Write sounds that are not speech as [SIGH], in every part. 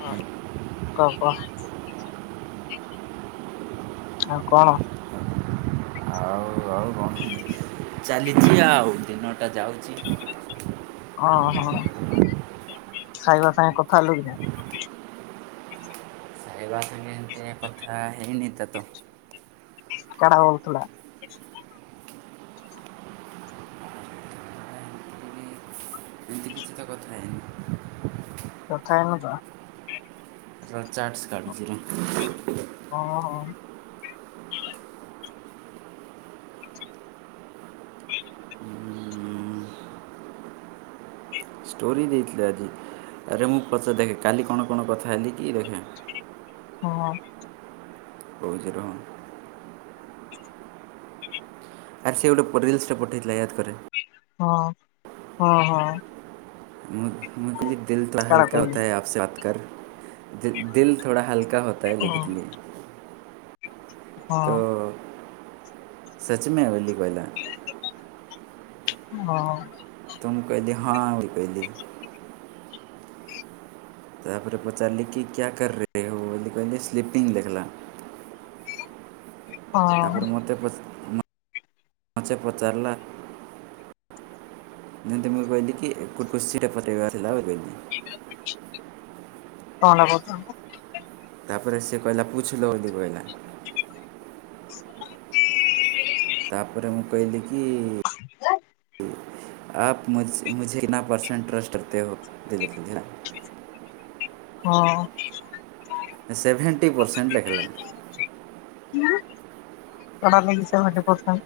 ହ ଅ କ ହଁ କ ଆଉ ଆଉ ଚାଲିଚି ଆଉ ଦିନଟା ଯାଉଚି। ଅହ ଖାଇବା ସାଙ୍ଗେ କଥା ହେଲୁ କି ନାଇ ଖାଇବା ସାଙ୍ଗେ ହେମତି ଏ କଥା ହେଇନି ତ ତ କଣ ହଉଥିଲା? ଏମିତି ଏମିତି କିଛି ତ କଥା ହେଇନି। କଥା ହେଇନଥିଲା। ରହ ଚାର୍ଜ କାଢୁଛି ରହ। ହଁ ହଁ ଷ୍ଟୋରି ଦେଇଥିଲେ ଆଜି ଆରେ, ମୁଁ ପଚାରେ ଦେଖେ କାଲି କଣ କଣ କଥା ହେଲିକି ଦେଖେ। ହଁ। କହୁଛି ରହ। ଆରେ ସେ ଗୋଟେ ପ ରିଲ୍ସ୍ ଟେ ପଠେଇଥିଲା ୟାଦ କରେ। ହଁ- ହଁ- ହଁ। ମୁଁ ମୁଁ ବୋଲି ଦିଲ୍ ଥୋଡା କାଡା ହାଲକା କହିଲି ହେତା ହେ ଆପ ସେ ବାତ କର ଦିଲ୍ ଥୋଡା ହଲକା କ୍ୟା ହୋତା ହେ ହଁ ଲେଖିଥିଲି। ହଁ ତ ସଚମେ ବୋଲି କହିଲା। ହଁ। ତୁମ କହିଲି ହଁ ଆଉ କହଲି। ତାପରେ ପଚାରିଲି କି କ୍ୟା କର୍ ରହି ହୋ? [UNINTELLIGIBLE] କହିଲେ ସ୍ଲିପିଙ୍ଗ ଲେଖିଲା। ହଁ ତାପରେ ମତେ ପଚା ମତେ ପଚାରିଲା। ମୁ ତାଙ୍କୁ କହଲି କି ଏକ କୁରସି [UNINTELLIGIBLE] ଲାଓ ଗେ କଣ [UNINTELLIGIBLE] ତାପରେ ସେ କହିଲା ପୁଛଲୋ ବୋଲି କହିଲା। [INAUDIBLE] ତାପରେ ମୁଁ କହିଲି କି? [UNINTELLIGIBLE] ଆପ ମୁଝ ମୁଝେ କିତନା ପରସେଣ୍ଟ ଟ୍ରଷ୍ଟ କରତେ ହୋ ଏମିତି ଲେଖିଥିଲା। ହଁ। ସେଭେଣ୍ଟି ପରସେଣ୍ଟ ଲେଖିଲା। ହଁ କଣ ଲାଗି ସେ ମୋତେ ପସନ୍ଦ?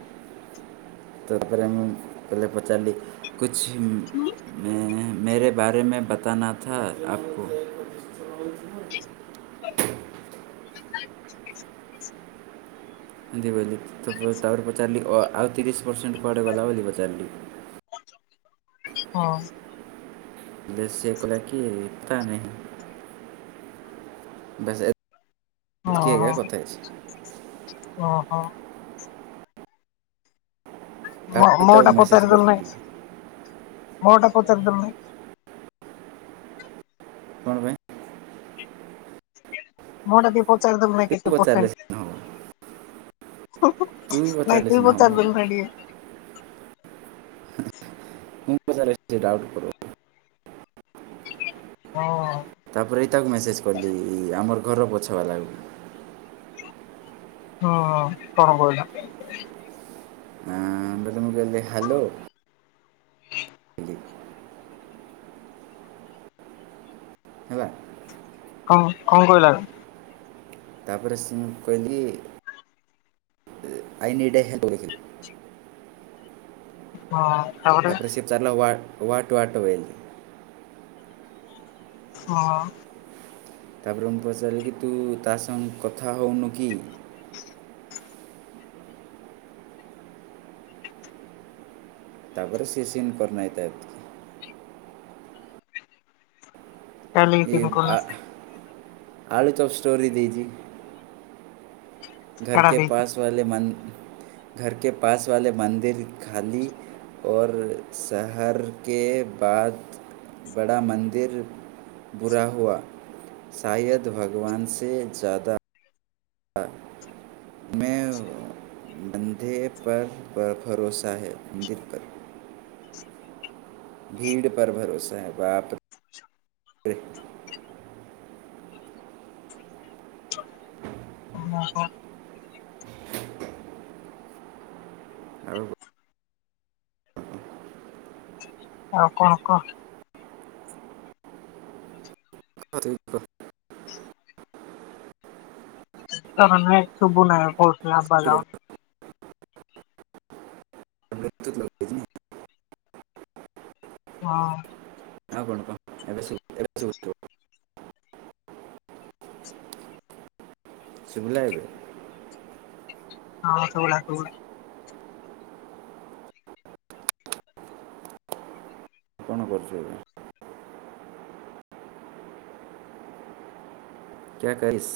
ତା ପରେ ମୁଁ ଯେବେ ପଚାରିଲି କୁଛ ମ୍ ମେ ମେରେ ବାରେ ମେ ବତାନା ଥା ଆପକୋ। [INAUDIBLE] ଏମିତି ବୋଇଲି ତ ତାପରେ ପଚାରିଲି, ଆଉ ତିରିଶ ପରସେଣ୍ଟ କୁଆଡେ ଗଲା ବୋଲି ପଚାରିଲି। ହଁ। ଦେନ ସିଏ କହିଲା କି କାଇଁ ନା ବାସ ହଁ ଏତିକି ଆଞା ହଁ କଥା ହେଇଛି। ହଁ ହଁ ମୋ ତାପରେ ତାକୁ କଥା ମେସେଜ୍ ପଚାରିଲୁନୁ, କରିଥିଲି ମୋ କଥା ପଚାରି ଦେଲୁନୁ। କଣ ପାଇଁ? ମୋ କଥା ପଚାରଦେଲୁ ନେଇ ତୁ କେତେ ପଚାରିଲେ ପର୍ସେଣ୍ଟ? ସିନା ହେବ ତୁ ନାଇଁ ପଚାରିଲେ ତୁ ସିନା ହେବ ପଚାର ଦେଲୁ ମୁଁ ଖାଲି। ମୁଁ ପଚାରେ ସିଏ ଡାଉଟ କର ହଁ। ତାପରେ ଏଇ ତାକୁ ମେସେଜ କଲି ଆମର ଘର ପଛ ବାଲାକୁ। ହଁ କଣ କହିଲ? ଆ ମୁଁ କହିଲି ମୁଁ କହିଲି ହ୍ୟାଲୋ। କହିଲି ହେଲା। କଣ କଣ କହିଲା? ତାପରେ ସେ ମୁଁ କହିଲି ଆଇ ନିଡ ଏ ହେଲ୍ପ [UNINTELLIGIBLE] ହଁ। ତାପରେ ସେ [UNINTELLIGIBLE] ୱାଟ ୱାଟ ୱେଲ୍। ହଁ। ତାପରେ ମୁଁ ପଚାରିଲି କି -ତୁ ତା ସାଙ୍ଗେ କଥା ହେଉନୁ କି? ତାପରେ ସିଏ ସିନ୍ କରନାହିଥା। ଚାଲି ମୁକୁ [UNINTELLIGIBLE] ଆଳୁ ଚପ୍ ଷ୍ଟୋରି ଦେଇଛି। ଘର ଝାଡ଼ା କେ ଦେଇଛି। ପାସ ୱାଲେ ମନ, ଘର କେ ପାସେ ୱାଲେ ମନ୍ଦିର ଖାଲି। ଓର, ଶହର କେ ବାଦ ବଡ଼ା ମନ୍ଦିର ବୁରା ହୁଆ। ଶାୟଦ ଭଗବାନ ସେ ଜାଦା ମେଁ ବନ୍ଧେ ପର ଭରୋସା ହେ, ମନ୍ଦିର ପର ଭିଡ଼ ପର ଭରୋସା ହେ -ବାପ ଓହୋ ଆଉ କଥା ଆଉ କଣ କହ? ଖ [UNINTELLIGIBLE] କଣ ଶୁବୁ ନାହି କସ ଆବା ଟିକେ ଯାଉ [UNINTELLIGIBLE] ବ୍ଲୁଟୁଥ୍ ଲଗେଇଛି ନା ହଁ। ଆଉ କ'ଣ କହ ଏବେ ଶୁଭିଲା ଏବେ ଶୁଵିଲା ଏବେ? ହଁ ଶୁଵିଲା ସୁବୁଛି। କଣ କରୁଚ ଏବେ? କ୍ୟା କରିସ୍